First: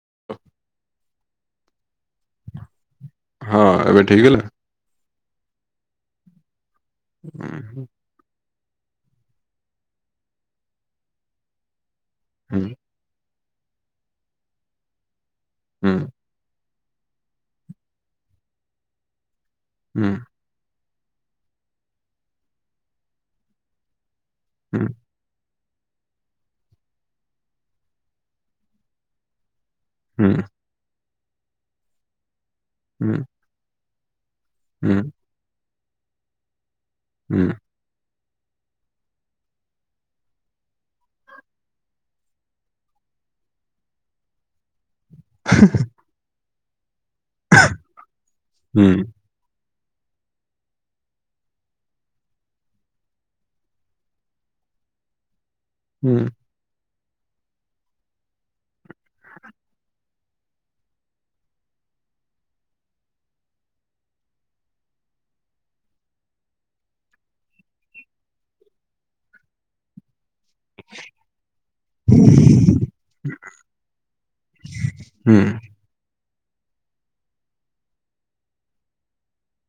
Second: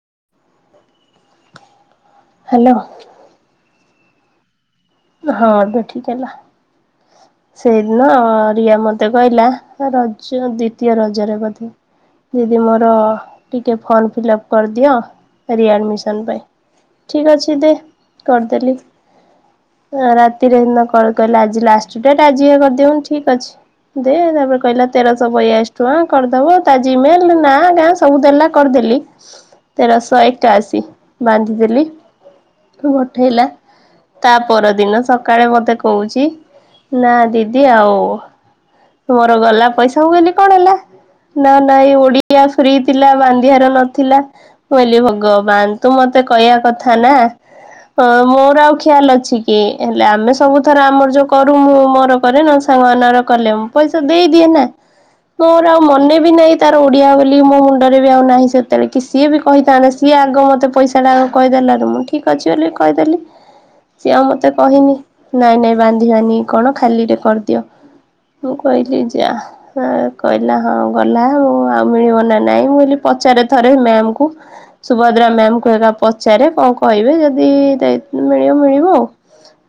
[inaudible] Hello. ହଁ ଏବେ ଠିକ୍ ହେଲା? ହଁ ଏବେ ଠିକ୍ ହେଲା ହୁଁ ସେଇଦିନ ରିଆ ମତେ କହିଲା ରଜ ଦ୍ଵିତୀୟ ରଜରେ ବଧେ ହୁଁ ଦିଦି ମୋର ଟିକେ ଫର୍ମ ଫିଲପ୍ କରିଦିଅ ହୁଁ ରିଆଡ଼ମିସନ୍ ପାଇଁ। ଠିକ୍ ଅଛି ଦେ କରିଦେଲି ହୁଁ ରାତିରେ ଏନା କଣ କହିଲା ଆଜି ଲାଷ୍ଟ ଡେଟ୍ ଆଜି ଇଏ କରିଦିଅ ମୁଁ ଠିକ୍ ଅଛି ଦେ ତାପରେ କହିଲା ହୁଁ ତେରଶ ବୟାଶ୍ ଟୁଆଁ କରିଦବ ତା ଜିମେଲ୍ ନାଁ ଗାଁ ସବୁ ଦେଲା କରିଦେଲି। ତେରଶ ହୁଁ ଏକାଅଶୀ ବାନ୍ଧିଦେଲିି ହୁଁ ବଠେଇଲା। ତା ହୁଁ ପରଦିନ ସକାଳେ ମତେ କହୁଚି ନାଁ ହୁଁ ଦିଦି ଆଉ ତୁମର ଗଲା ପଇସା ମୁଁ କହିଲି କଣ ହେଲା? ନାଁ ନାଇଁ ଓଡ଼ିଆ ଫ୍ରୀ ଥିଲା ବାନ୍ଧିବାର ନଥିଲା। କହିଲି ଭଗବାନ ତୁ ମତେ କହିବା କ ଥା ନାଁ ଅ ମୋର ଆଉ ହୁଁ ଖିଆଲ ଅଛି କି ହେଲେ ଆମେ ସବୁ ଥର ଆମର ଯୋଉ କ ରୁ ମୁଁ ମୋର କରେ ନଲେ ସାଙ୍ଗମାନଙ୍କର କଲେ ମୁଁ ପଇସା ଦେଇଦିଏ ନାଁ। ମୋର ଆଉ ମନେ ହୁଁ ବି ନାହିଁ ତାର ଓଡ଼ିଆ ବୋଲି ମୋ ମୁଣ୍ଡରେ ବି ଆଉ ନାହିଁ ସେତଳେ କି ସିଏ ବି କହିଥାନ୍ତା ସିଏ ଆଗ ମୋତେ ପଇସାଟା ଆଗ କହିଦେଲାରୁ ମୁଁ ଠିକ୍ ଅଛି ବୋଲି କହିଦେଲି। ସିଏ ଆଉ ମତେ କହିନି ନାଇଁ ନାଇଁ ବାନ୍ଧିବାନି। କଣ ଖାଲିରେ କରିଦିଅ ମୁଁ କହିଲି ଯା ହେ କହିଲା ହଁ ଗଲାହାରୁ ଆଉ ମିଳିବ ନାଁ ନାଇଁ ମୁଁ କହିଲି ପଚାରେ ଥରେ ମ୍ୟାମ୍ ଙ୍କୁ ଶୁବା ରା ହୁଁ ମ୍ୟାମ୍ କୁ ଏକା ପଚାରେ କଣ କହିବେ ଯଦି ଦାଇତ୍ ମିଳିବ ମିଳିବ ଆଉ।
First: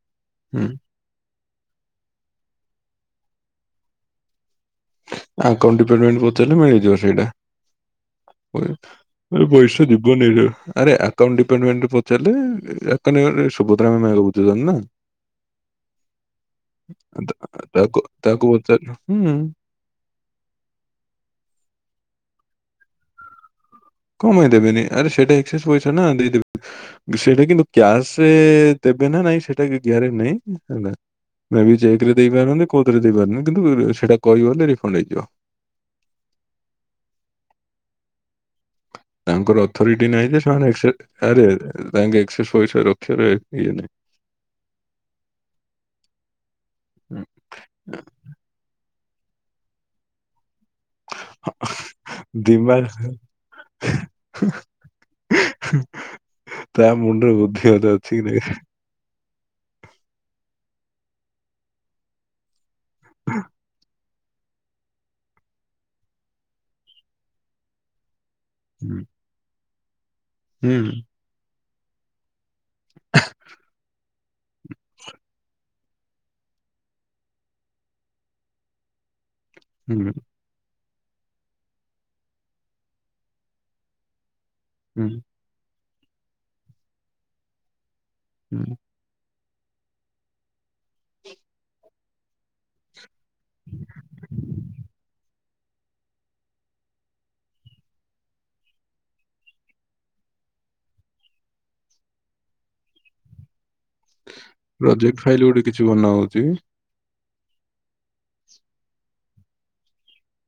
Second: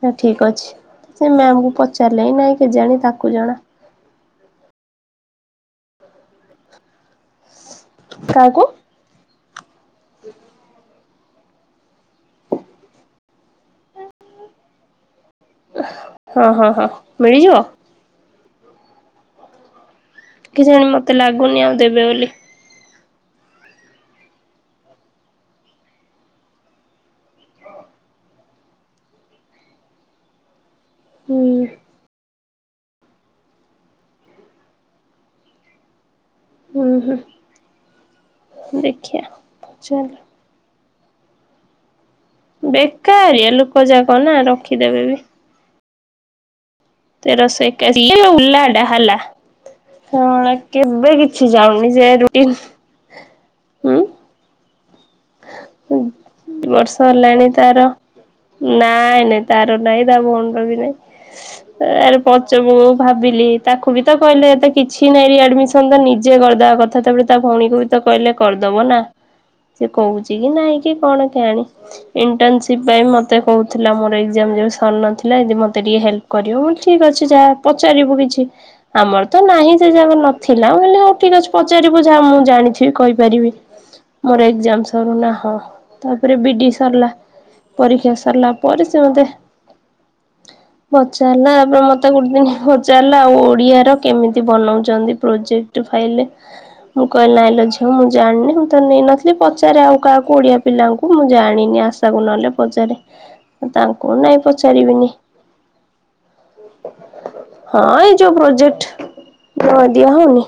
ହେ ଠିକ୍ ହୁଁ ଅଛି ସେ ମ୍ୟାମକୁ ପଚାରିଲେ ନାଇଁ କେଜାଣି ତାକୁ ଜଣା ଆଉକାଉଣ୍ଟ୍ ଡିପାର୍ଟମେଣ୍ଟ୍ କୁ ପଚାରିଲେ ମିଳିଯିବ ସେଇଟା। କାହାକୁ? ଇଏ ପଇସା ଦବନେଇ କା ଆରେ ଆ କାଉଣ୍ଟ୍ ଡିପାର୍ଟମେଣ୍ଟ୍ ରେ ପଚାରିଲେ ଆକାଉଣ୍ଟ୍ ଡିପାର୍ଟମେଣ୍ଟ୍ ସୁଭଦ୍ରା ମ୍ୟାମ୍ ପା ଏବେ ବୁଝୁଚନ୍ତି ନାଁ। ହଁ ହଁ ହଁ ତା- ମିଳିଯିବ? ତାକୁ ତାକୁ ପଚାର ହୁଁ। କି ଜାଣି ମତେ ଲାଗୁନି ଆଉ ଦେବେ ବୋଲି। କମାଇଁ ଦେବେନି ଆରେ ସେଇଟା ଏକ୍ସେସ୍ ପଇସା ନାଁ ଦେଇଦେବେ। ବେ ସେଇଟା କିନ୍ତୁ କ୍ୟାସେ ଦେ ଦେବେ ନା ନାଇଁ ସେଟା ବି ଗ୍ୟାରେଣ୍ଟି ନାହିଁ ହେଲା ହୁଁ ମେ ବି ଚେକ୍ ରେ ଦେଇପାରନ୍ତି କୋଉଥିରେ ଦେଇପାରନ କିନ୍ତୁ ସେଟା କହିବ ବୋଲେ ରିଫଣ୍ଡ୍ ହେଇଯିବ। ହୁଁ ହୁଁ। ଦେଖିଆ। ତାଙ୍କର ଅଥରିଟି ପଚାରିଲେ ନାହିଁ ଯେ ସେମାନେ ଏକ୍ସ ଆରେ ଆରେ ଆରେ ବ୍ୟାଙ୍କ୍ ଏକକ୍ସ୍ ପଇସା ରଖେରେ ବେକାରିଆ ଲୋକ ଇଏ ନାହିଁ। ଯାକ ନା ରଖିଦେବେ ତେରସ ଏକାଅଶି [unintelligible] ହେଲା ଏଟା ହେଲା ହଁ ଳେ କେବେ କିଛି ଯାଉନି ଯେ ରୁଟିନ୍ ଉଁ ହଁ ବର୍ଷ ମୁଣ୍ଡରେ ହେଲାଣି ତାର ବୁଦ୍ଧିମତା ଅଛି କି ନାହିଁ। ନାଇଁ ନାଇଁ ତାର ନାଇଁ ତା ଭୋ କହିବିନି ଆରେ ପଚମ ମୁଁ ଭାବିଲି ତାକୁ ବି ତ କହିଲେ ଏତେ କିଛି ନାଇଁ ଆଡମିଶନ୍ ତ ନିଜେ କରିଦବା କଥା ତାପରେ ତା ଭଉଣୀକୁ ବି ତ କହିଲେ। କରିଦବ ନା ହୁଁ ସେ କହୁଛି କି ହୁଁ ନାଇଁ କି କଣ କେଜାଣି ଇନଟନ୍ ସିପ ସେଥିପାଇଁ ମୋତେ କହୁଥିଲା ମୋର ଏକ୍ସଜାମ୍ ଯଉ ସରି ନଥିଲା ଦି ମୋତେ ମତେ ଟିକେ ହେଲ୍ପ୍ କରିବ ମୁଁ ଠିକ୍ ଅଛି ଯାହା ପଚାରିବୁ କିଛି ଆମର ତ ନାହିଁ ସେ ଯାକ ହୁଁ ନଥିଲା ହଉ ଠିକ ଅଛି ପଚାରିବୁ ଯାହା ମୁଁ ଜାଣିଥିବି କହିପାରିବି ମୋର ଏକ୍ସଜାମ୍ ନା ହଁ ତାପରେ ବିଡି ସରିଲା ପରୀକ୍ଷା ସରିଲା ହୁଁ ପରେ ସେ ମୋତେ ପଚାରିଲା ଆପଣ ମତେ ଗୋଟେ ଦିନ୍ ଭଜା ହେଲା ଓଡିଆର କେମିତି ବନାଉଛନ୍ତି ପ୍ରୋଜେକ୍ଟ ଟୁ ଫାଇଲେ ମୁଁ କହିଲି ନାଇଁଲୋ ଝିଅ ମୁଁ ଜାଣିନି ମୁଁ ତ ନେଇ ନଥିଲି ପ ପଚାରେ ଆଉ କାହାକୁ ଓଡ଼ିଆ ପିଲାଙ୍କୁ ମୁଁ ଜାଣିନି ଆଶାକୁ ନହେଲେ ପଚାରେ। ତାଙ୍କୁ ନାଇଁ ପଚାରିବିନି ପ୍ରୋଜେକ୍ଟ ଫାଇଲ ଗୋଟେ କିଛି ବନା ହଉଛି ହଁ ଏଇ ଯୋଉ ପ୍ରୋଜେକ୍ଟ୍ ଧ ଦିଆ ହଉନି?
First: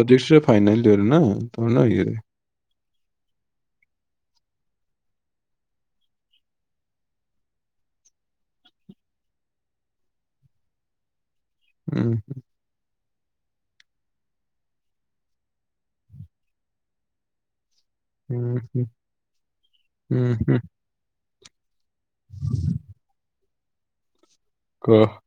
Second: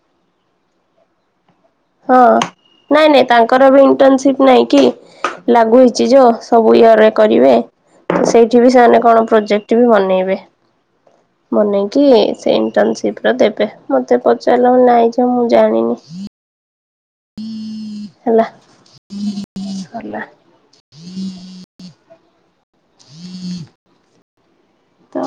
ଯଦି ସେ ଫାଇନାଲ୍ ୟିଅର୍ ନା ତାମାନେ ଇଏ। ହଁ ନାଇଁ ନାଇଁ ତାଙ୍କର ବି ଇଣ୍ଟନ୍ ସିପ୍ ନାଇଁ କି ଲାଗୁ ହେଇଛି ଯ ସବୁ ୟିଅର୍ ରେ କରିବେ ସେଇଠି ବି ସେମାନେ କଣ ପ୍ରୋଜେକ୍ଟ୍ ବି ବନେଇବେ। ମନେ ହୁଁ କି ସେ ଇନଟନସିପ ର ଦେବେ ମତେ ପଚାରିଲ ନାଇଁ ଯେ ମୁଁ ଜାଣିନି। ହୁଁ ହେଲା ହୁଁ ହୁଁ ହେଲା। ହୁଁ ହଁ କହ ତ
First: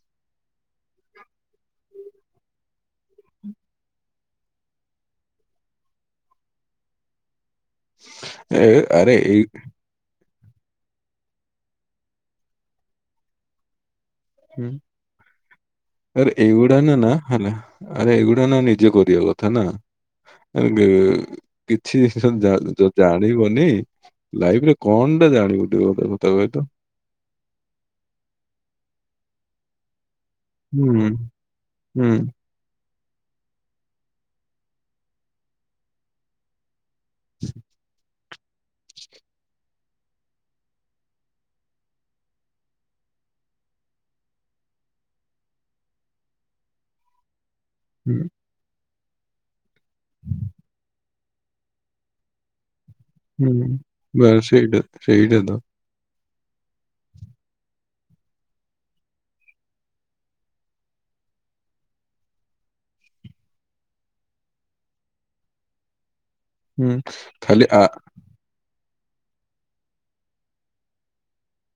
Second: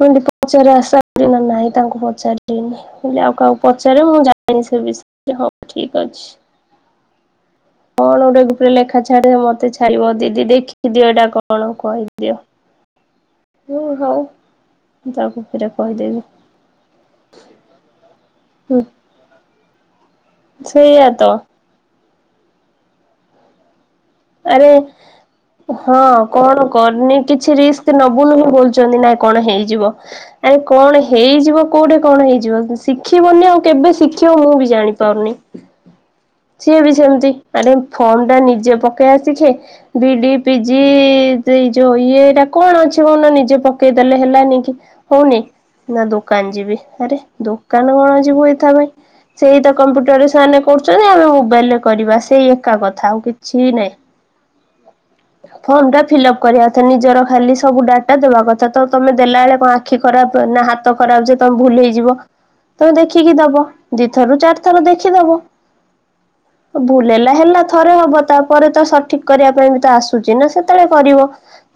ମୁଁ କଇଲି ପଚାରିଆ ସାରିନ ନାଇଁ ତାଙ୍କୁ ପଚାରିନି ମୁଁ କଇଲି ଆଉ କାହାକୁ ପଚାରିବ ମୁଁ ଜାଣିଚି। [inaudible] ହଉ ଠିକ ଅଛି କଣ ଗୋଟେ ଗ୍ରୁପ୍ ଏ ରେ ଲେଖା ଆରେ ଛାଡ଼ିରେ ଏଇ ମତେ ଛାଡ଼ିବ ଦି ଟି ଦେଖିକି ଦିଅ ଏଇଟା କଣ କହିଦିଅ ହ ହଉ। ହୁଁ ମୁଁ ତାକୁ ଫେରେ କହିଦେବି ଆରେ ଏଉଡ଼ା ନା ନା ହେଲା ଆରେ ଏଉ ନା ନା ହୁଁ ନିଜେ କରିବା କଥା ନା ସେଇଆ ତ [inaudible] କିଛି [inaudible] ଯଦି ଜାଣିବନି ଲାଇଫ ଆରେ ରେ କଣ ଟା ଜାଣିବୁ ଟିକେ ହଁ ମୋତେ ସତ କଣ କହିଲ? କରନି କିଛି ରିସ୍କ ନବୁନି ବଲୁଛନ୍ତି ନା କଣ ହେଇଯିବ ଆରେ କଣ ହୁଁ ହେଇଯିବ କୋଉଠି ହୁଁ କଣ ହେଇଯିବ? ଶିଖିବାନି ଆଉ କେବେ ଶିଖିବା ମୁଁ ବି ଜାଣିପାରୁନି ସିଏ ବି ସେମତି ଆଡ଼େ ଫର୍ମ୍ ଟା ନିଜେ ପ କେ ଆସିଛେ ବିଡ଼ି, ପି ଜି, ସେଇ ଯୋଉ ଇଏ ଇଟା କଣ ଅଛି କହନି ନିଜେ ପକେଇ ଦେଲେ ହେଲାନି କି ହୋଉନି ନାଁ ଦୋକାନ ଯିବି ଆରେ ଦୋ କାନ କଣ ହୁଁ ଯିବୁ ଏଇକାଳେ ସେଇ ତ କମ୍ପ୍ୟୁଟରରେ ସେମାନେ କରୁଚନ୍ତି ଆମେ ମୋବାଇଲ୍ ରେ କରିବା ସେଇ ଏକା କଥା ଆଉ ହୁଁ କିଛି ନାଇଁ। ବାସ୍ ସେଇଟା ସେଇଟା ତ। ଟା ଫିଲ୍ଅପ୍ କରିବା କଥା ନିଜର ଖାଲି ସବୁ ଡାଟା ଦବା କଥା ତ ତମେ ଦେଲାଏଳେ କଁ ଆଖି ଖରାପ ହୁଏ ନାଁ ହାତ ଖରାପ୍ ଯେ ତମ ଭୁଲ ହେଇଯିବ। ତମେ ଦେଖିକି ଦବ ଦିଥରରୁ ଚାରିଥର ଦେଖିଦବ। ହୁଁ। ଭୁଲ ହେଲା ହେଲା ଖାଲି ଆ ଥରେ ହବ ତାପରେ ତ ସଠିକ୍ କରିବା ପାଇଁ ବି ତ ଆସୁଚି ନାଁ ସେତଳେ କରିବ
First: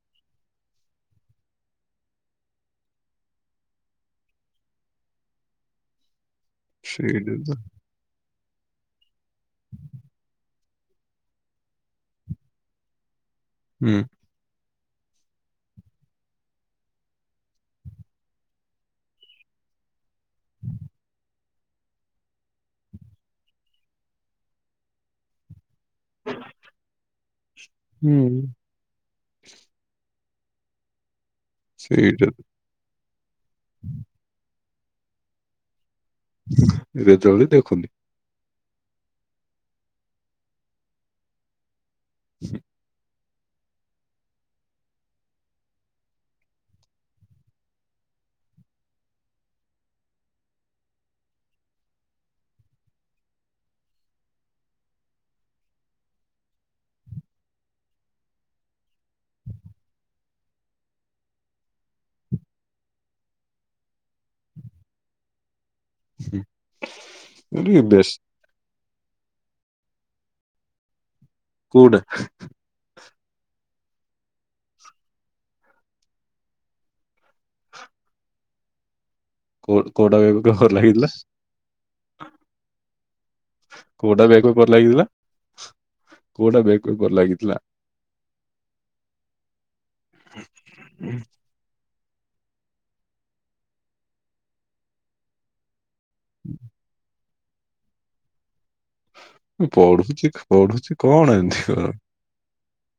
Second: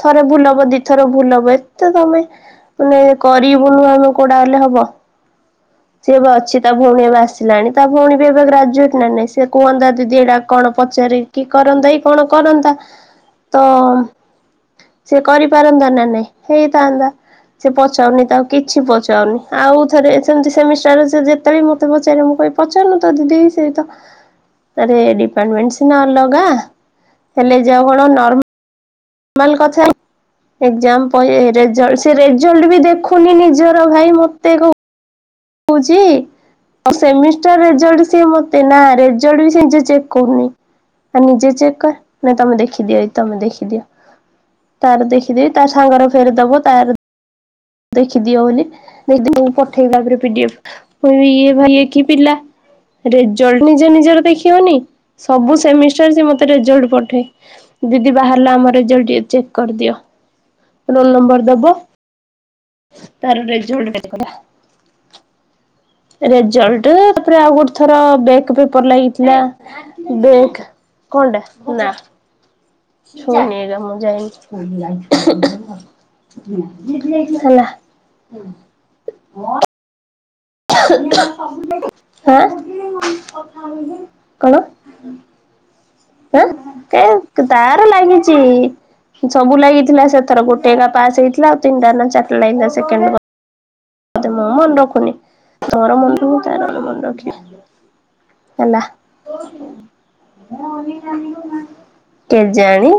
ଥରେ ଭୁଲ ହବ ଦିଥର ଭୁଲ ହବ ଏତେ ତ ତମେ ମାନେ କରିବୁନୁ ଆମେ କୋଉଟା ହେଲେ ହବ? ସିଏ ବା ସିଏ ତା ଭୋଉଣୀ ଏବେ ସେଇଟା ତ ଆସିଲାଣି ତା ଭୋଉଣୀ ସିଏ ଏବେ ଗ୍ରାଜୁଏଟ୍ ନାଁ ନାହିଁ ସେ କୁହନ୍ତା ଦିଦି ଏଟା କଣ ପଚାରେ କି କ କରନ୍ତା କି କଣ କରନ୍ତା ତ ହୁଁ ସେ କରିପାରନ୍ତା ନାଁ ନାଇଁ ହେଇଥାନ୍ତା। ସେ ପଚାରୁନି ତାକୁ କିଛି ପଚାରୁନି ଆଉ ଥରେ ସେମତି ସେମିଷ୍ଟାର୍ ରେ ସିଏ ଯେ ତା ବି ମତେ ପଚାରେ ମୁଁ କହିବି ପଚାରୁନୁ ତୋ ଦିଦିକି ସିଏ ତ ଆରେ ଡିପାର୍ଟମେଣ୍ଟ୍ ସିନା ଅଲ ହେଲେ ଯା କଣ ହୁଁ ନର୍ ମାଲ କଥାରେ ଏକ୍ଜାମ୍ କହିବେ ରେଜଲ୍ଟ ସେ ସେଇଟା ତ ରେଜଲ୍ଟ ବି ଦେଖୁନି ନିଜର ଭାଇ ମତେ କ କି ରେଜଲ୍ଟ ସେମିଷ୍ଟାର ଦେଖୁନି। ରେଜଲ୍ଟ ସିଏ ମତେ ଏ ନା ରେଜଲ୍ଟ ବି ସେ ନିଜେ ଚେକ୍ କରୁନି ଆଉ ନିଜେ ଚେକ୍ କର ତମେ ଦେଖିଦିଅ। ତମେ ଦେଖିଦିଅ ତାର ଦେଖିଦେବି ତା ସାଙ୍ଗରେ ଫେରେ ଦବ ତାର ଦେଖିଦିଅ ବୋଲି ଦିଦିଙ୍କୁ ପଠେଇଲା ପରେ ପିଡିଏଫ୍ କହିବି ଭାଇ କି ପିଲା। ରେଜଲ୍ଟ ନିଜେ ନିଜର ଦେଖିବନି ସବୁ ସେମିଷ୍ଟାର ସେ ମତେ ରେଜଲ୍ଟ ପଠାଏ। ଦିଦି ବାହାରିଲା ଆମ ରେଜଲ୍ଟ ଟିକେ ଚେକ୍ କରିଦିଅ ରୋଲ ନମ୍ବର ଦବ। ତାର ରେଜଲ୍ଟ ଦେଖିବା। ହୁଁ ରେଜଲ୍ଟ ତାପରେ ଆଉ ଗୋଟେ ଆରେ ଥର ବେଶ ବେକ୍ ପେପ ପେପରେ ଲାଗିଥିଲା ବେକ୍ କଣଟା ନା। କୋଉଟା ଛୁଇଁନି ଏଟା ମୁଁ ଯାଇନି ହେଲା। କୁହନ୍ତୁ କୋଉଟା କହିବୁ? ହାଁ କୋଉଟା ବେକଅପ୍ କଣ? ଲାଗିଥିଲା ଆଁ କୋଉଟା ବେକଅପ୍ କାଇଁ ଲାଗିଥିଲା? ତାର ଲାଗି ଚି ସବୁ ଲାଗିଥିଲା ସେଥର ଗୋଟେ ଏକା ପାସ୍ ହୁଁ। ହେଇଥିଲା ଆଉ ତିନିଟା ନା ଚାରିଟା ଲାଗିଥିଲା ସେକେଣ୍ଡ ପେ ନ୍ତୁ ମୁଁ ମନେ ରଖୁନି ତୋର ମନେ ରହୁ ତାର ମନ ରଖିବ। ପଢୁଛି-ପଢୁଛି। କେଜାଣି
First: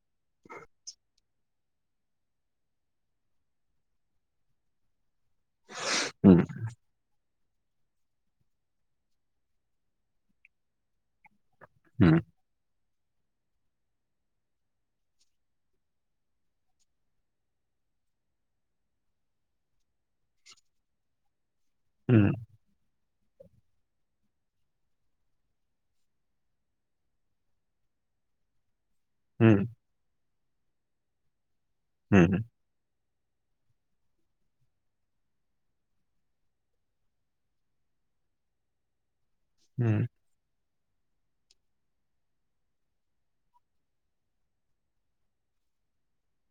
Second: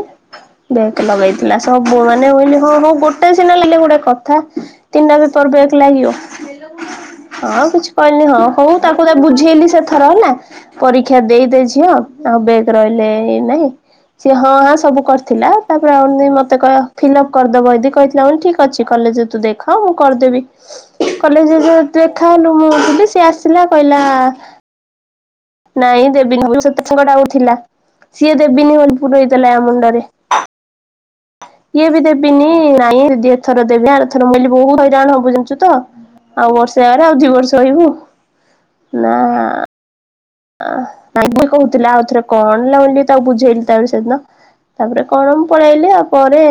ବେକ୍ ଲଗେଇ ଥିଲା ସବୁ ମାନେ କହିଲେ ହଁ ହଉ ଗୋଟେ ସିନା ନେଲେ ଗୋଟେ କଥା ତିନିଟା ତୋର ବେକ ଲାଗିବ। ହୁଁ ହଁ କିଛି କହିଲିନି ହଁ କହୁ ତାଙ୍କୁ ତ ବୁଝେଇଲି ସେଥର ହେଲା ପରୀକ୍ଷା ଦେଇ ଦେ ଝିଅ ହୁଁ ଆଉ ବେକ ରହିଲେ ନାହିଁ। ସିଏ ହଁ ହାଁ ସବୁ କରିଥିଲା ତାପରେ ଅନି ମତେ କହି ଫିଲଅପ୍ କରିଦବ ଏଇଦି କହିଥିଲା ଠିକ ଅଛି କ କହିଲେ ଯେ ତୁ ଦେଖ ମୁଁ କରିଦେବି କଲେଜ୍ ଇଏ ହୁଁ ଦେଖାହେଲୁ ମୁଁ ଥିଲି ସିଏ ଆସିଲା କହିଲା ନାଇଁ ଦେବିନି [unintelligible] ଥିଲା ସିଏ ଦେବିନି ହୁ। ପୁରେଇ ହୁଁ ଦେଲା ୟା ମୁଣ୍ଡରେ। ଇଏ ବି ହୁଁ ଦେବିନି ନାଇଁ ଯଦି ଏଥର ଦେବି ଆ ଥର ମିିଲି ବହୁତ ହଇରାଣ ହବୁ ଜାଣିଛୁ ତ‌। ଆଉ ବର୍ଷେ ଜାଗାରେ ଆଉ ଦୁଇ ବର୍ଷ ରହିବୁ ନା ହୁଁ। [unintelligible] କହୁଥିଲ ଆଉ ଥରେ କଣ ହେଲା ବୋଲି ତାକୁ ବୁଝେଇଲି ତାକୁ ସେଦିନ। ତାପରେ କଣ ମୁଁ ପଳେଇଲି ଆଉ ପରେ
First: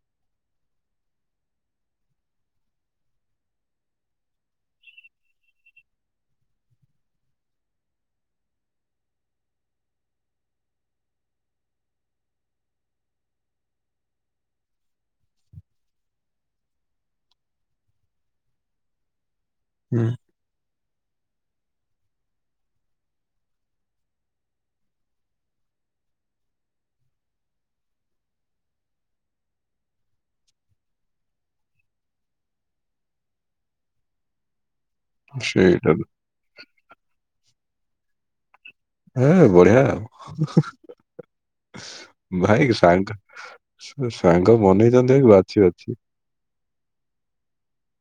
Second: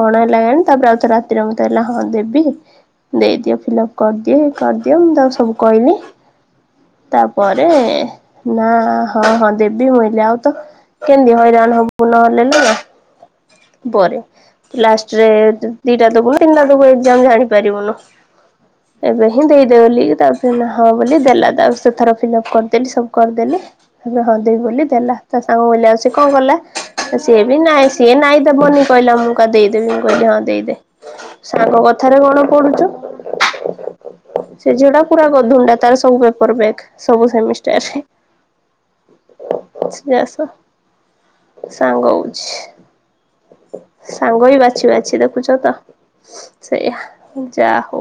କଣ ହେଲା ତାପରେ ଆଉଥ ରାତିରେ ମୋତେ କହିଲା ହଁ ଦେବି। ଦେଇଦିଅ ଫିଲ୍ଅପ କରିଦିଅ କରିଦିଅ ମୁଁ ତା ସବୁ କହିଲି। ତାପରେ ନା ହଁ-ହଁ ଦେବି ମୁଇଲି ଆଉ ତ କେମିତି ହଇରାଣ ହବୁ ନହେଲେ ନା ପରେ ଲାଷ୍ଟରେ ଦିଟା ତକୁନ ତିନିଟା ତକୁ ଏକ୍ଜାମ ଜାଣିପାରିବୁନୁ ଏବେ ହିଁ ଦେଇଦେ ବୋଲି ହୁଁ ତା ହଁ ବୋଲି ଦେଲା ତା ସେଥର ଫିଲ୍ଅପ୍ କରିଦେଲି ସବୁ। କରିଦେଲି ଏବେ ହଁ ଦେବୀ ବୋଲି ଦେଲା ତା ସାଙ୍ଗ କିଲ ଆଉ ସ କଣ କଲା? ସିଏ ବି ନାଇଁ ସିଏ ନାଇଁ ଦେବନି କହିଲା ମୁଁ କ ଦେଇଦେବି ମୁଁ କହିଲି ହଁ ଦେଇଦେ। ସାଙ୍ଗ କଥାରେ କଣ ପଡୁଛୁ? ସେ ଝିଅଟା ପୁରା ଗଧୁଣିଟା ସେଇଟା ତ ତାର ସବୁ ପେପର ବ୍ୟାକ୍ ସବୁ ସେମିଷ୍ଟାର ରେ। ହଁ ବଢିଆ ଆଉ। ଯାସ ସାଙ୍ଗ ହଉଛି ଭାଇ ସାଙ୍ଗ ସାଙ୍ଗ-ସାଙ୍ଗ ବି ବାଛି ବାଛି ମନେଇଛନ୍ତି ଦେଖୁଛ ତ। ବାଛି-ବାଛି। ସେଇଆ। ଯା ହଉ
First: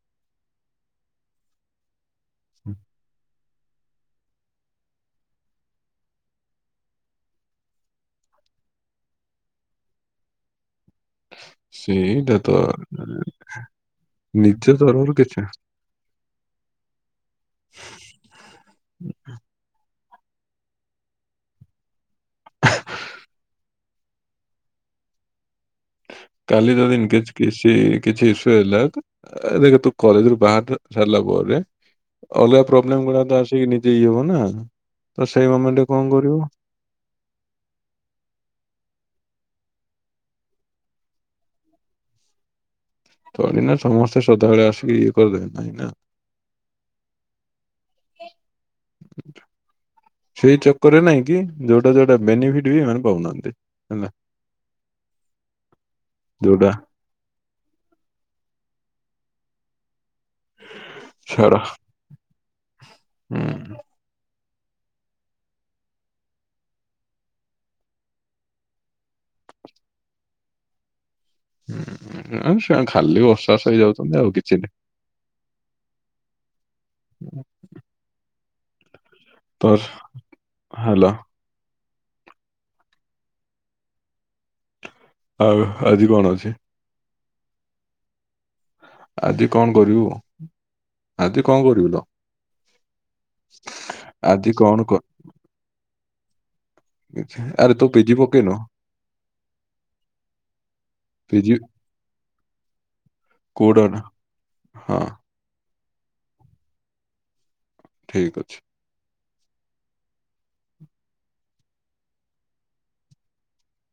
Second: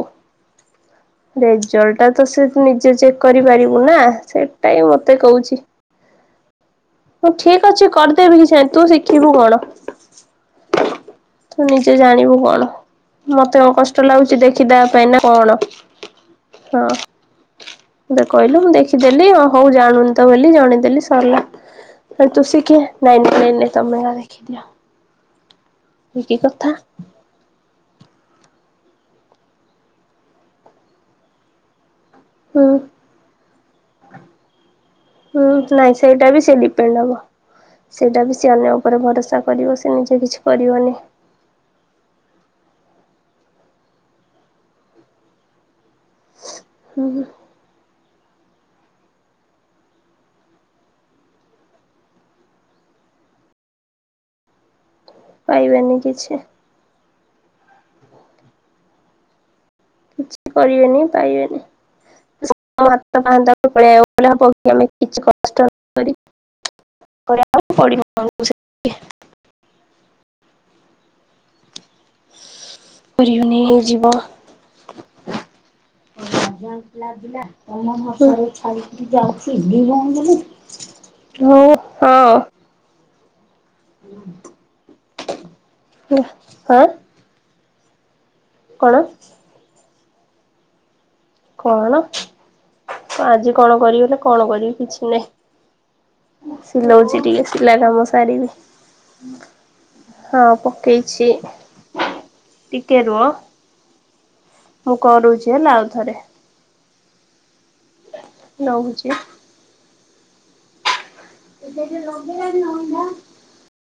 ରେଜଲ୍ଟ ଟା ତ ସେ ନିଜ ଚେକ୍ କରିପାରିବୁ ନା ସେଇଟା ହି ମତେ କହୁଛି। ହଁ ଠିକ ଅଛି କରିଦେବି କି ତୁ ଶିଖିବୁ କଣ? ତୁ ନିଜେ ସେଇଟା ଜାଣିବୁ ତ କଣ ମତେ ଆଉ କଷ୍ଟ ଲାଗୁଛି ନିଜ ଦେଖିଦବା ପାଇଁ ତରଫରୁ ନା କିଛି କଣ? ହଁ ଏବେ କହିଲୁ ମୁଁ ଦେଖିଦେଲି ହଉ। ଜାଣନୁ ତ ବେଲି ଜଣେଇ ଦେଲି ସଇଲା। ଫେରେ ତୁ ସି କିଏ ନାଇରେ ନାଇରେ ତମେ ଅ ଆ ଲେଖି ଦିଅ। କାଲି ଯଦି ଇନକେସ କିସି କିଛି ଇଶୁ ହେଲା। ଦେଖ ତୁ କଲେଜ ରୁ ବାହାରି ତ ସାରିଲା ପରେ ଅଲଗା ହୁଁ ପ୍ରୋବଲେମ ଗୁଡା ତ ଆସି ସିକି ନିଜେ ଇଏ ହବ ନା। ତ ହୁଁ ସେଇ ମୋମେଣ୍ଟରେ ନାଇଁ କଣ ସେଇଟା କରିବୁ ବି ସେ ଡିପେଣ୍ଡ ହବ ସେଇଟା ବି ସେ ଅନ୍ୟ ଉପରେ ଭରସା। କରିବ ସେ ନିଜେ କିଛି କରିବନି। ଥୋଡି ନା ସମସ୍ତେ ସଦାବେଳେ ଆସିକି ଇଏ କରିଦେବେ ନାଇଁ ନା। ହୁଁ। ସେଇ ଚକରେ ନାଇଁ କି ଯୋଉଟା ଯୋଉଟା ବେନିଫିଟ ବି ଏମାନେ ପାଉନାହାନ୍ତି ହେଲା। ପାଇବେନି କିଛି। ଯୋଉଟା କିଛି କରିବେନି ଛାଡ ପାଇବେନି ସବୁ ହାତ ହୁଁ ପାହାନ୍ତା କୁ ପଳେଇ ଆସିବ ନା କଣ। ଆମେ କିଛି କଷ୍ଟ ନ କରି। [unintelligible] ହଁ ଆଉ ସେ ଖାଲି କରିବନି ବର୍ଷାଷ ହେଇ ହେଇଯିବ ଯାଉଛନ୍ତି ଆଉ କିଛି ନାହି। [unintelligible] ତୋର ହେଲା [unintelligible] ହଁ। ଆଉ ଆଜି କଣ ଅଛି। ହଁ କଣ ଆଜି କଣ କରିବୁ ଆଜି କଣ କରିବୁ ତ। ଆଜି କଣ କରିବି ନା କଣ କରିବି କିଛି ନହିଁ। ସିଲଉଛି ଟିକେ ସିଲା ଆରେ ତୁ କାମ ପିଜି ସାରିବି। ପକେଇନୁ ହଁ ପକେଇଛି। ପିଜି ଟିକେ ରୁଅ କୋଉଟା ମୁଁ ହଁ କରୁଛି ହେଲା ଆଉ ଥରେ ଠିକ ଅଛି ନଉଛି। [unintelligible]